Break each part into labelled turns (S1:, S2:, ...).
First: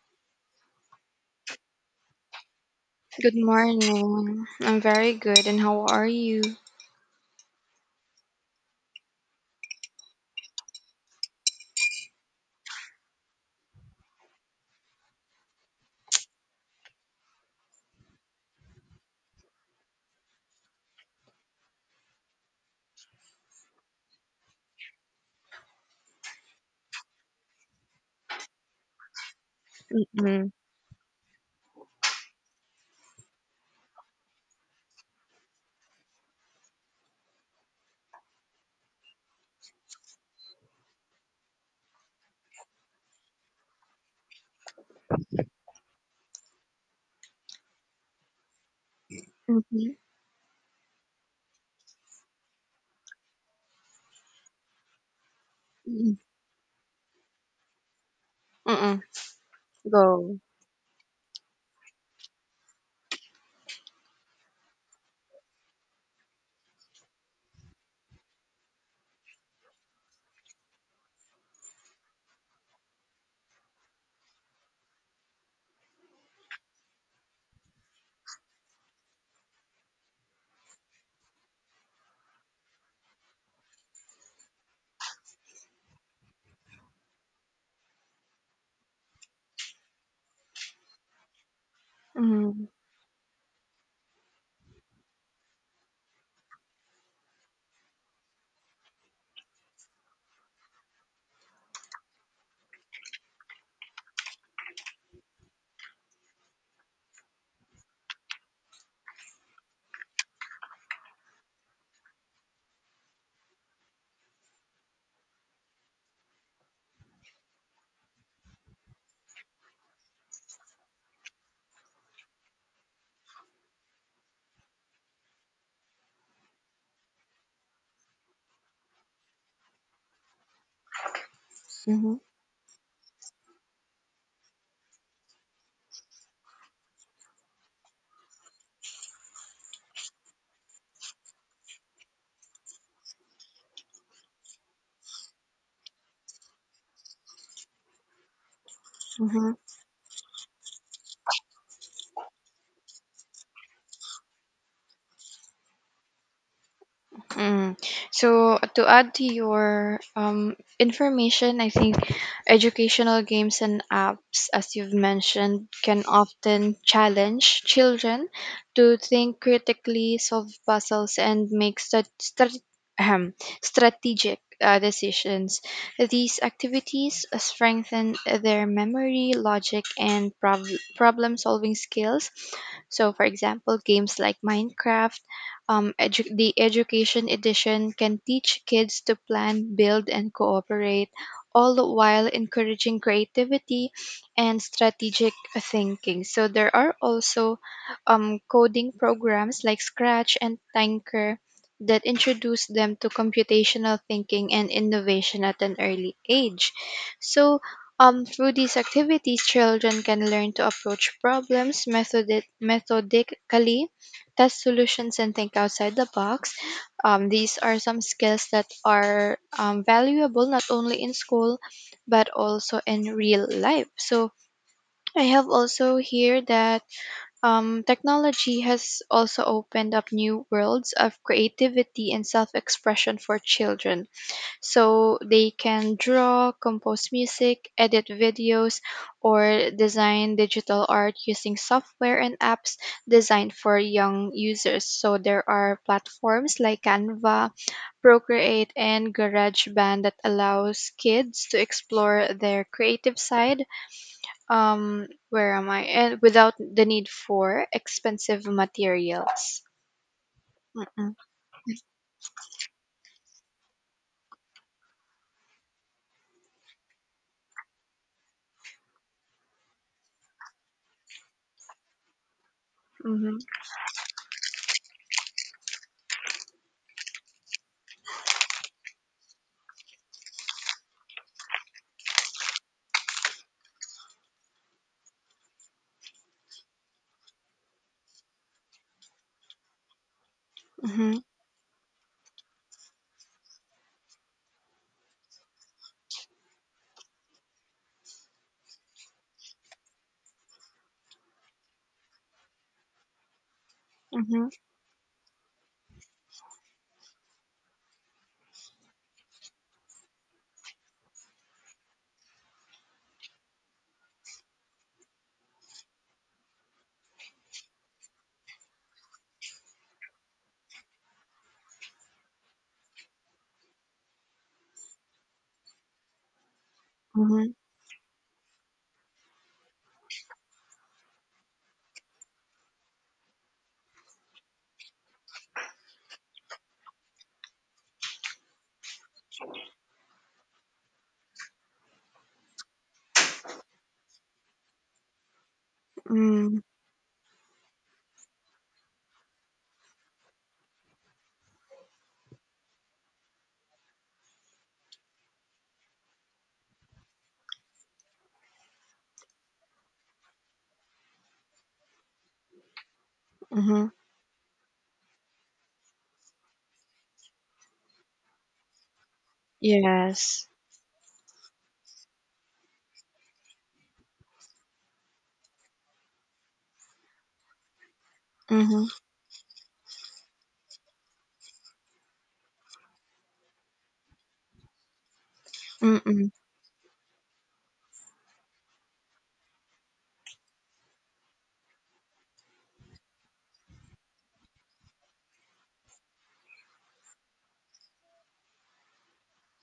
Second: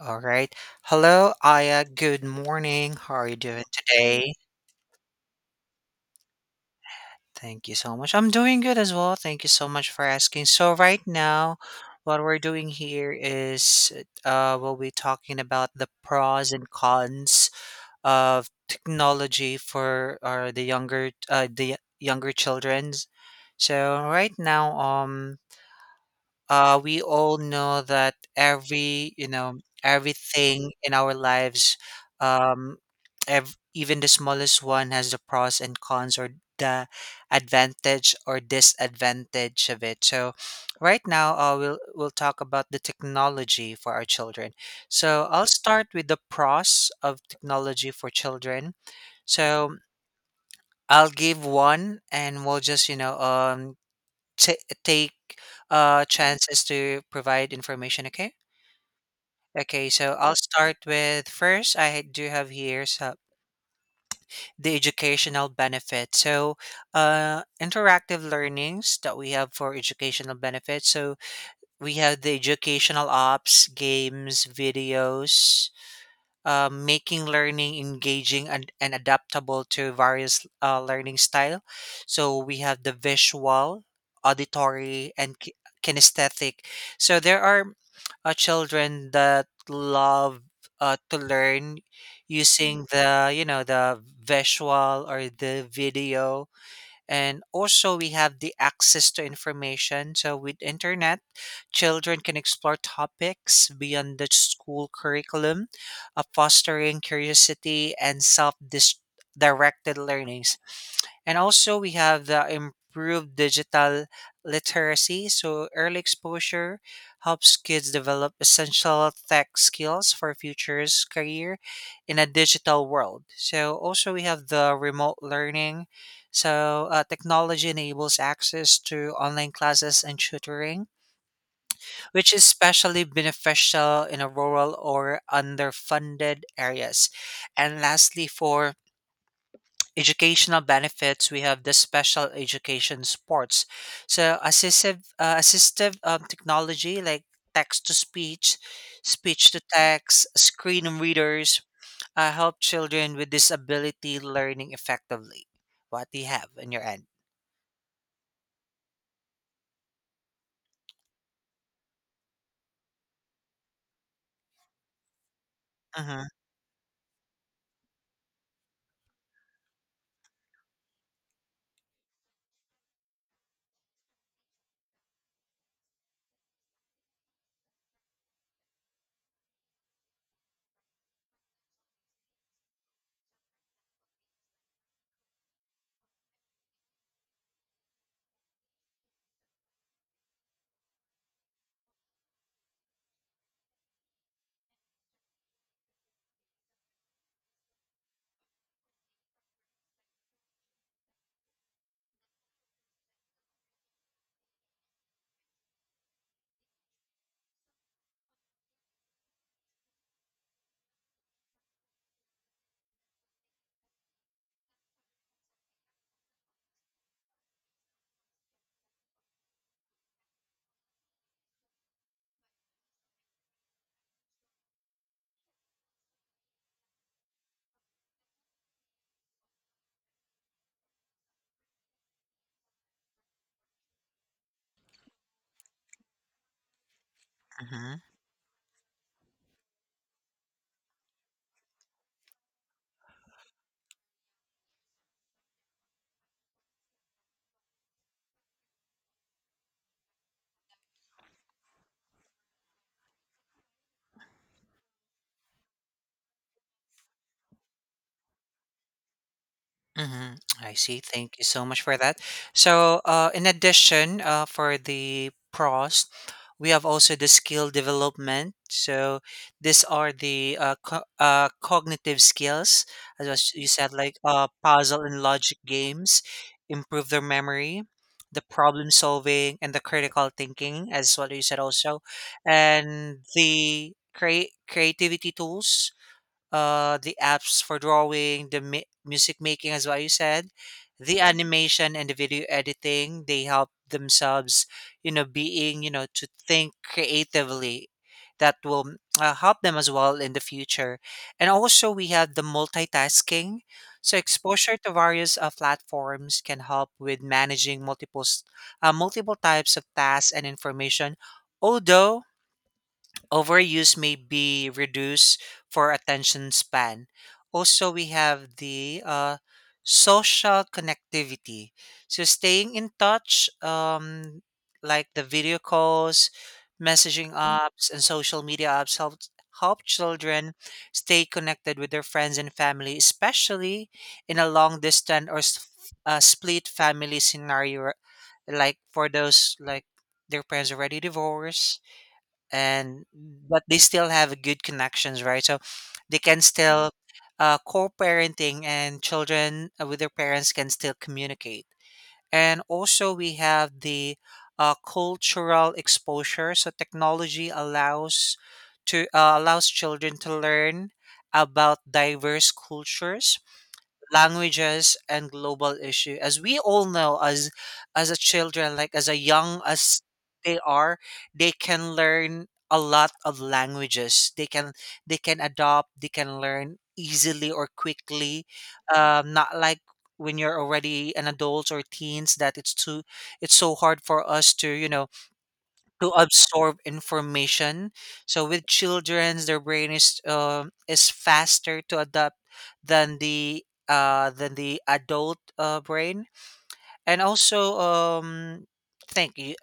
S1: All right. Hello, Aya. Good morning. How are
S2: Good
S1: you doing today?
S2: morning. I'm very good, and how are you?
S1: Thank you so much. I'm doing good as well. Thank you so much for asking. So right now, what we're doing here is we'll be talking about the pros and cons of technology for the younger the younger childrens. So right now, we all know that
S2: Mm-mm.
S1: everything in our lives um even the smallest one has the pros and cons, or the advantage or disadvantage of it. So right now, we'll talk about the technology for our children. So I'll start with the pros of technology for children. So
S2: Mm-hmm.
S1: I'll give one, and we'll just you know t- take chances to provide information. Okay.
S2: Mm-mm.
S1: Okay, so I'll
S2: Go.
S1: start with first. I do have here, so the educational benefit. So, interactive learnings that we have for educational benefits. So we have the educational apps, games, videos, making learning engaging and, adaptable to various learning style. So we have the visual, auditory, and kinesthetic. So there are children that love to learn
S2: Mm-hmm.
S1: using the you know the visual or the video. And also we have the access to information. So with internet, children can explore topics beyond the school curriculum, fostering curiosity and self directed learnings. And also, we have the improved digital literacy. So, early exposure helps kids develop essential tech skills for future's career in a digital world. So, also, we have the remote learning. So, technology enables access to online classes and tutoring, which is especially beneficial in a rural or underfunded areas. And lastly, for educational benefits, we have the special education sports. So assistive technology like text to speech,
S2: Mm-hmm.
S1: speech to text, screen readers help children with disability learning effectively. What do you have in your end?
S2: Mm. So to add to your information, I think educational games and apps, as you've mentioned, can
S1: Mm-hmm.
S2: often challenge children to think critically, solve puzzles, and make ahem, strategic decisions. These activities strengthen their memory, logic, and problem-solving skills. So, for example, games like Minecraft the education edition can teach kids to plan, build, and cooperate, all the while encouraging creativity and strategic thinking. So there are also coding programs like Scratch and Tanker that introduce them to computational thinking and innovation at an early age. So through these activities, children can learn to approach problems methodically, test solutions, and think outside the box. These are some skills that are valuable not only in school but also in real life. So I have also here that technology has also opened up new worlds of creativity and self expression for children, so they can draw, compose music, edit videos, or design digital art using software and apps designed for young users. So there are platforms like Canva, Procreate, and GarageBand that allows kids to explore their creative side. Where am I? And without the need for expensive materials.
S1: Hmm, I see.
S2: Mm-hmm.
S1: Thank you so much for that. So, in addition, for the pros, we have also the skill development. So, these are the cognitive skills, as
S2: Mm-hmm.
S1: you said, like puzzle and logic games, improve their memory, the problem solving, and the critical thinking, as what you said also. And the create creativity tools, the apps for drawing, the music making, as what you said, the animation and the video editing. They help themselves, you know, being, you know, to think creatively. That will help them as well in the future. And also, we have the multitasking. So,
S2: Mm-hmm.
S1: exposure to various platforms can help with managing multiple types of tasks and information. Although overuse may be reduced for attention span. Also, we have the social connectivity. So, staying in touch, like the video calls, messaging apps, and social media apps, help children stay connected with their friends and family, especially in a long distance or split family scenario, like for those like their parents already divorced, and but they still have good connections, right? So they can
S2: Mm-hmm.
S1: still co-parenting, and children with their parents can still communicate. And also we have the cultural exposure. So technology allows to allows children to learn about diverse cultures,
S2: Mm-hmm.
S1: languages, and global issue. As we all know, as a children, like as a young as
S2: Yes.
S1: they are, they can learn a lot of languages. They can adopt, they can learn easily or quickly,
S2: Mhm.
S1: not like when you're already an adult or teens, that it's too, it's so hard for us to, you know, to
S2: Mm-mm.
S1: absorb information. So with children, their brain is faster to adapt than the adult brain. And also, I think you,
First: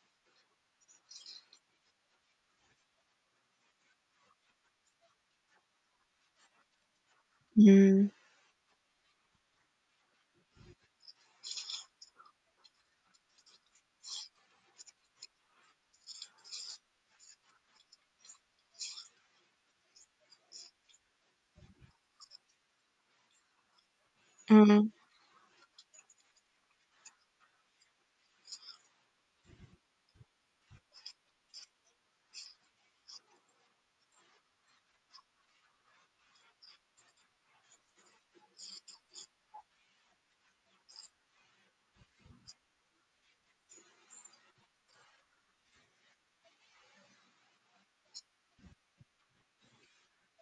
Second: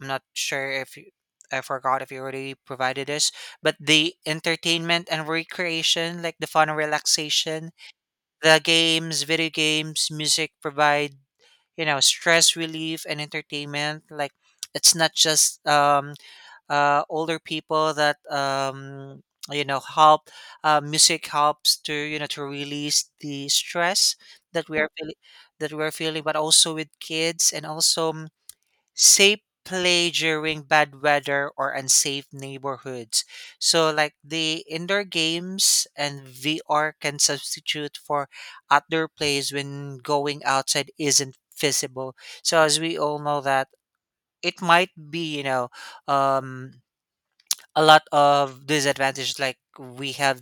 S1: I'm not sure if you, I forgot if you already provided this, but the entertainment and recreation, like the fun and relaxation,
S2: Mhm.
S1: the games, video games, music provide, you know, stress relief and entertainment. Like it's not just older people that, you know help music helps to, you know, to release the stress that we are
S2: Mhm.
S1: feeling that we are feeling, but also with kids. And also, safe play during bad weather or unsafe neighborhoods. So like the indoor games and VR can substitute for outdoor plays when going outside isn't feasible. So as we all know that it might be, you know, um a lot of disadvantages. Like we have,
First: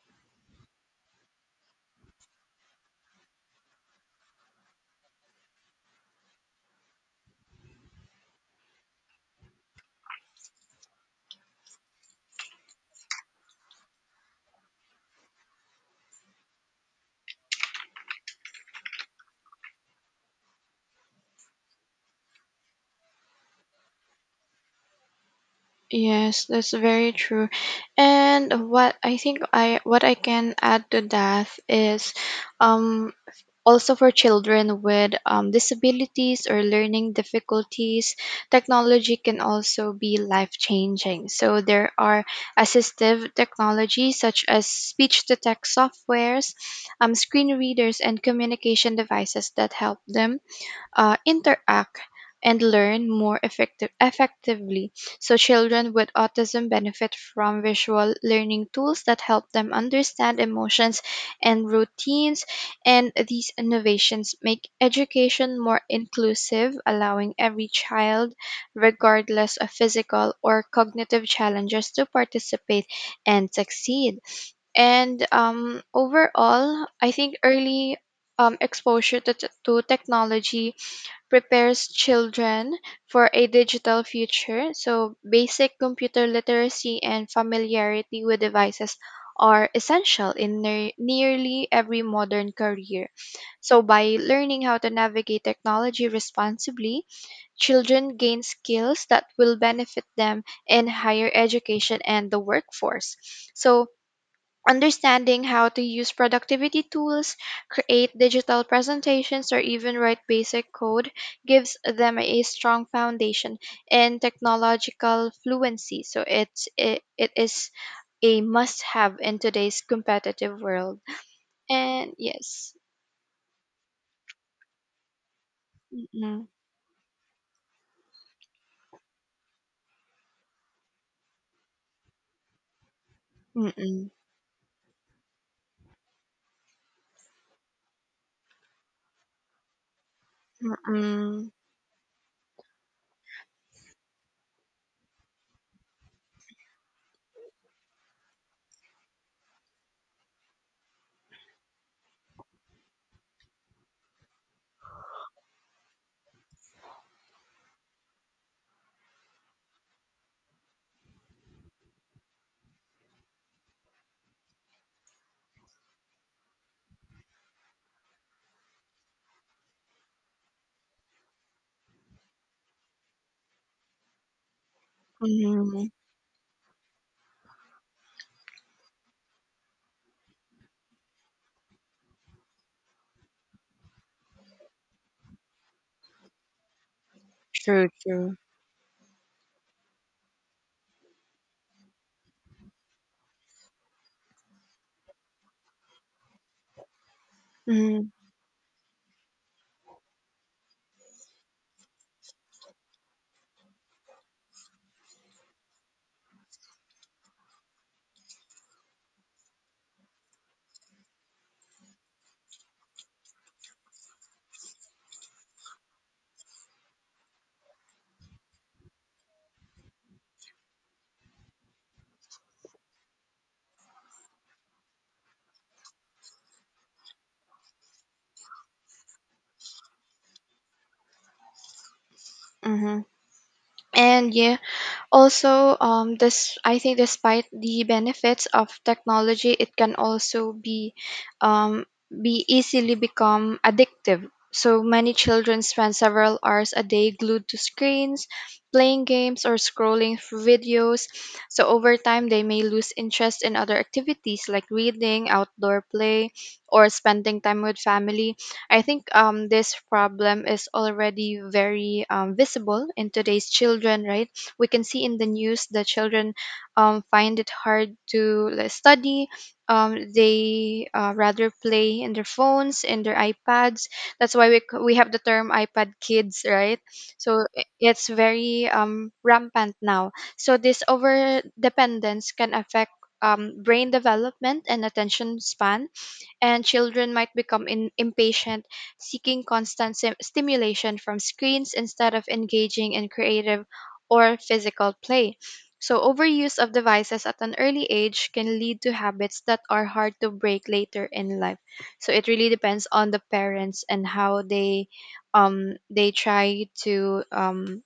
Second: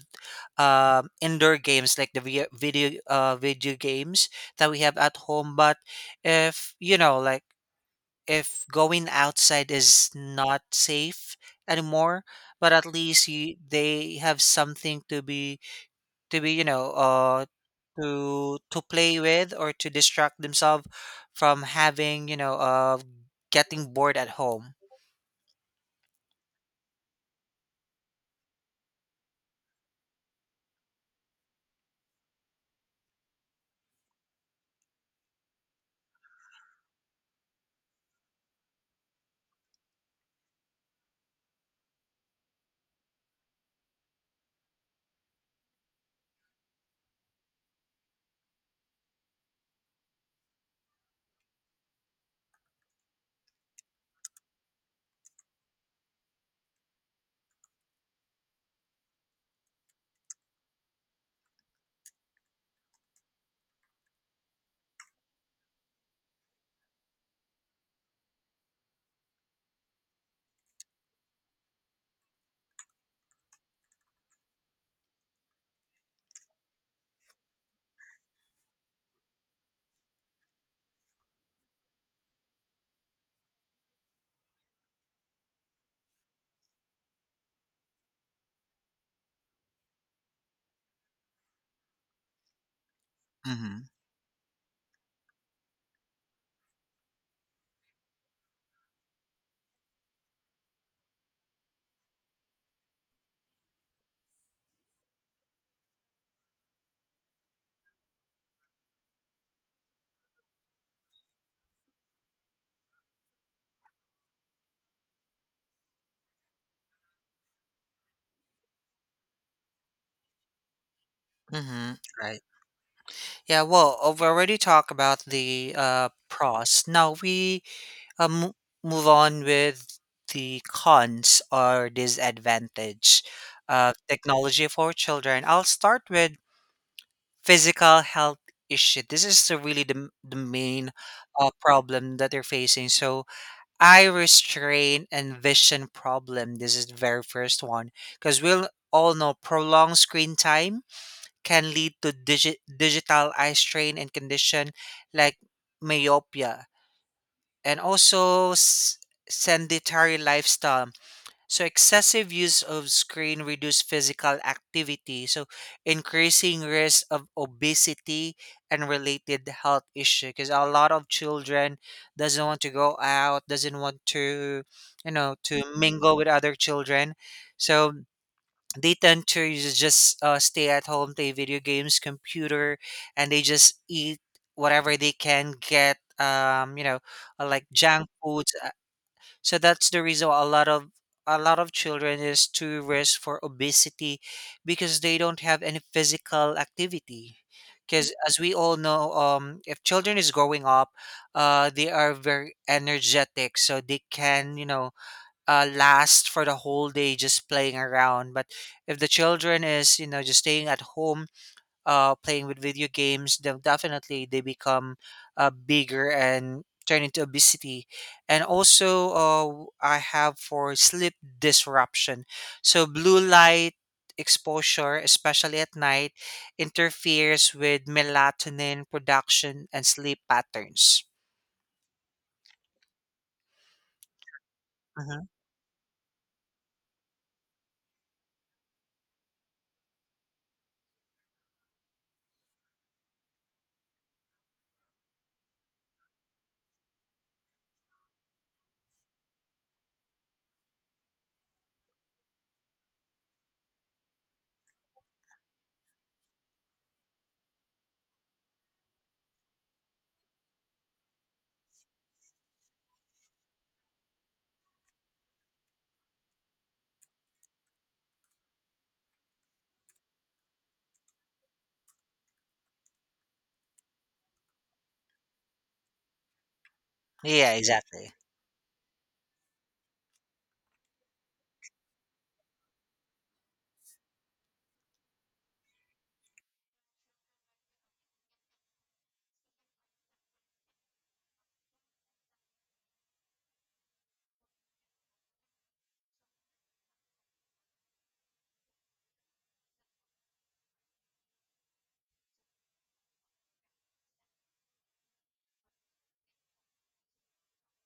S1: indoor games like the video games that we have at home. But if, you know, like if going outside is not safe anymore, but at least they have something to be, you know, to play with, or to distract themselves from having, you know, getting bored at home.
S2: Yes, that's very true. And what I can add to that is um also, for children with disabilities or learning difficulties, technology can also be life changing. So there are assistive technology such as speech to text softwares, screen readers, and communication devices that help them interact and learn more effectively. So, children with autism benefit from visual learning tools that help them understand emotions and routines. And these innovations make education more inclusive, allowing every child, regardless of physical or cognitive challenges, to participate and succeed. And overall, I think early exposure to, to technology prepares children for a digital future. So, basic computer literacy and familiarity with devices are essential in nearly every modern career. So,
S1: Mm-hmm.
S2: by learning how to navigate technology responsibly, children gain skills that will benefit them in higher education and the workforce. So, understanding how to use productivity tools, create digital presentations, or even write basic code gives them a strong foundation in technological fluency. So it is a must-have in today's competitive world.
S1: Mm-hmm.
S2: And yes.
S1: Yeah, well, we already talked about the
S2: Mm-mm.
S1: pros. Now we uh, mo- move on with the cons or disadvantage of
S2: Mm-mm.
S1: technology for children. I'll start with physical health issue. This is the, really the, the main
S2: Mm-mm.
S1: problem that they're facing. So eye restraint and vision problem. This is the very first one because we'll all know prolonged screen time can lead to digital eye strain and condition like myopia. And also sedentary lifestyle. So excessive use of screen reduce physical activity, so increasing risk of obesity and related health issue, because a lot of children doesn't want to go out, doesn't want to, you know, to
S2: Mm-hmm.
S1: mingle with other children. So they tend to just stay at home, play video games, computer, and they just eat whatever they can get. Like
S2: True,
S1: junk
S2: true.
S1: foods. So that's the reason why a lot of children is too risk for obesity, because they don't have any physical activity.
S2: Mm-hmm.
S1: Because as we all know, if children is growing up, they are very energetic, so they can, you know, last for the whole day just playing around. But if the children is, you know, just staying at home, playing with video games, then definitely they become bigger and turn into obesity. And also, I have for sleep disruption. So blue light exposure, especially at night, interferes with melatonin production and sleep patterns.
S2: Mm-hmm. And yeah.
S1: Hmm.
S2: Also, this, I think, despite the benefits of technology, it can also um, be easily become addictive. So many children spend several hours a day glued to screens, playing games or scrolling through videos. So over time, they may lose interest in other activities like reading, outdoor play, or spending time with family. I think this problem is already very visible in today's children, right? We can see in the news the children find it hard to like, study. They rather play in their phones and their iPads. That's why we have the term iPad kids, right? So
S1: Yeah,
S2: it's
S1: exactly.
S2: very rampant now. So this over dependence can affect brain development and attention span, and children might become impatient, seeking constant stimulation from screens instead of engaging in creative or physical play. So, overuse of devices at an early age can lead to habits that are hard to break later in life. So, it really depends on the parents and how they try to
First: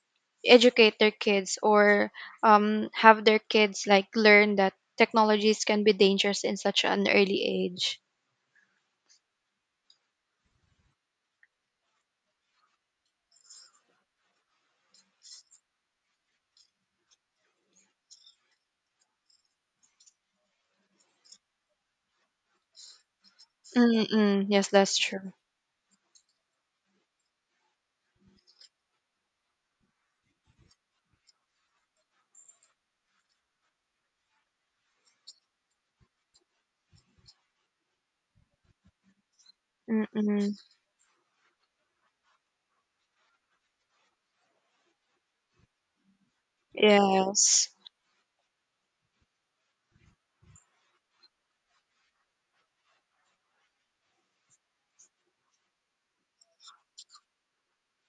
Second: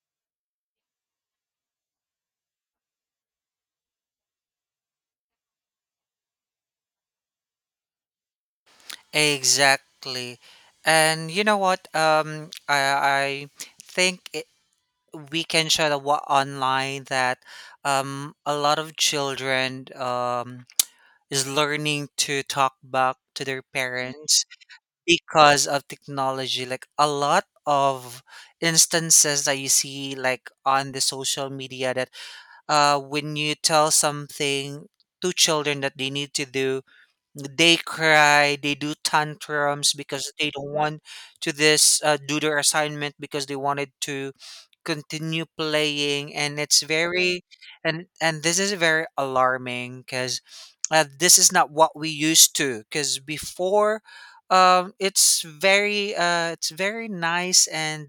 S2: educate their kids or have their kids like learn that technologies can be dangerous in such an early age.
S1: Exactly. And you know what? I think we can show the online that, a lot of children, is learning to talk back to their
S2: Mm-mm.
S1: parents
S2: Yes, that's true.
S1: because of technology. Like a lot of instances that you see like on the social media that, when you tell something to children that they need to do, they cry, they do tantrums because they
S2: Mm-mm.
S1: don't want to this do their assignment, because they wanted to continue playing, and it's very,
S2: Yes.
S1: and this is very alarming because this is not what we used to, because before, it's very nice and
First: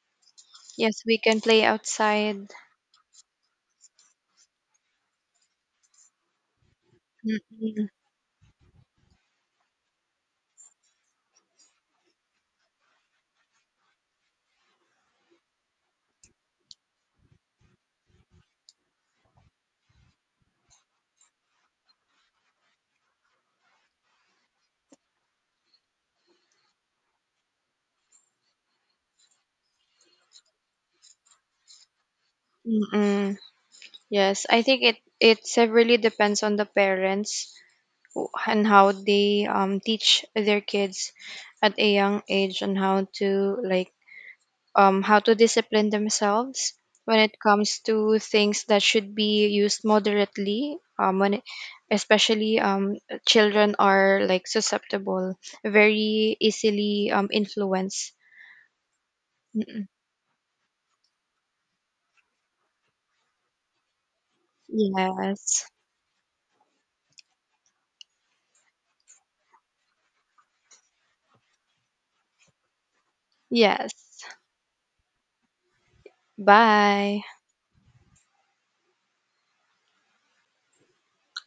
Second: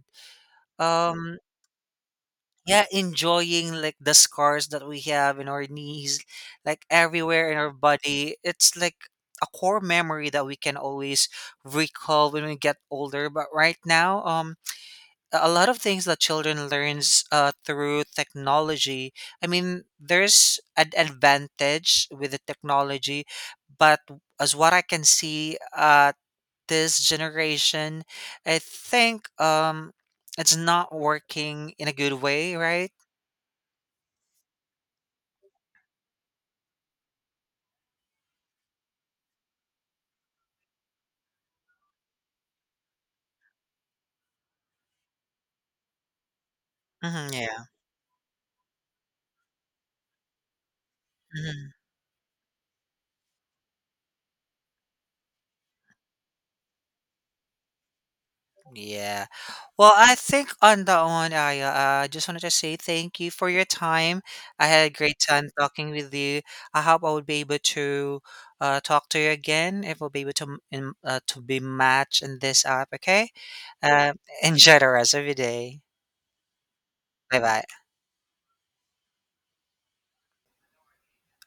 S2: Yes, we
S1: um,
S2: can play outside.
S1: yeah, enjoying like the scars that we have in our knees, like everywhere in our
S2: Mm-mm.
S1: body. It's like a core memory that we can always recall when we get older. But right now, a lot of things that children learns through technology, I mean, there's an advantage with the technology, but as what I can see, this generation, I think, it's not working in a good way, right?
S2: Mm-mm. Yes, I think it severely depends on the parents, and how they teach their kids at a young age on how to like how to discipline themselves when
S1: Mhm,
S2: it
S1: yeah.
S2: comes to things that should be used moderately,
S1: Mhm.
S2: especially children are like susceptible, very easily influenced.
S1: Yeah.
S2: Mm-mm.
S1: Well, I think on that one, I just wanted to say thank you for your time. I had a great time
S2: Yes.
S1: talking with you. I hope I would be able to talk to you again, if we'll be able to to be matched in this app. Okay. Uh,
S2: Yes.
S1: enjoy the rest of your day.
S2: Bye.
S1: Bye bye.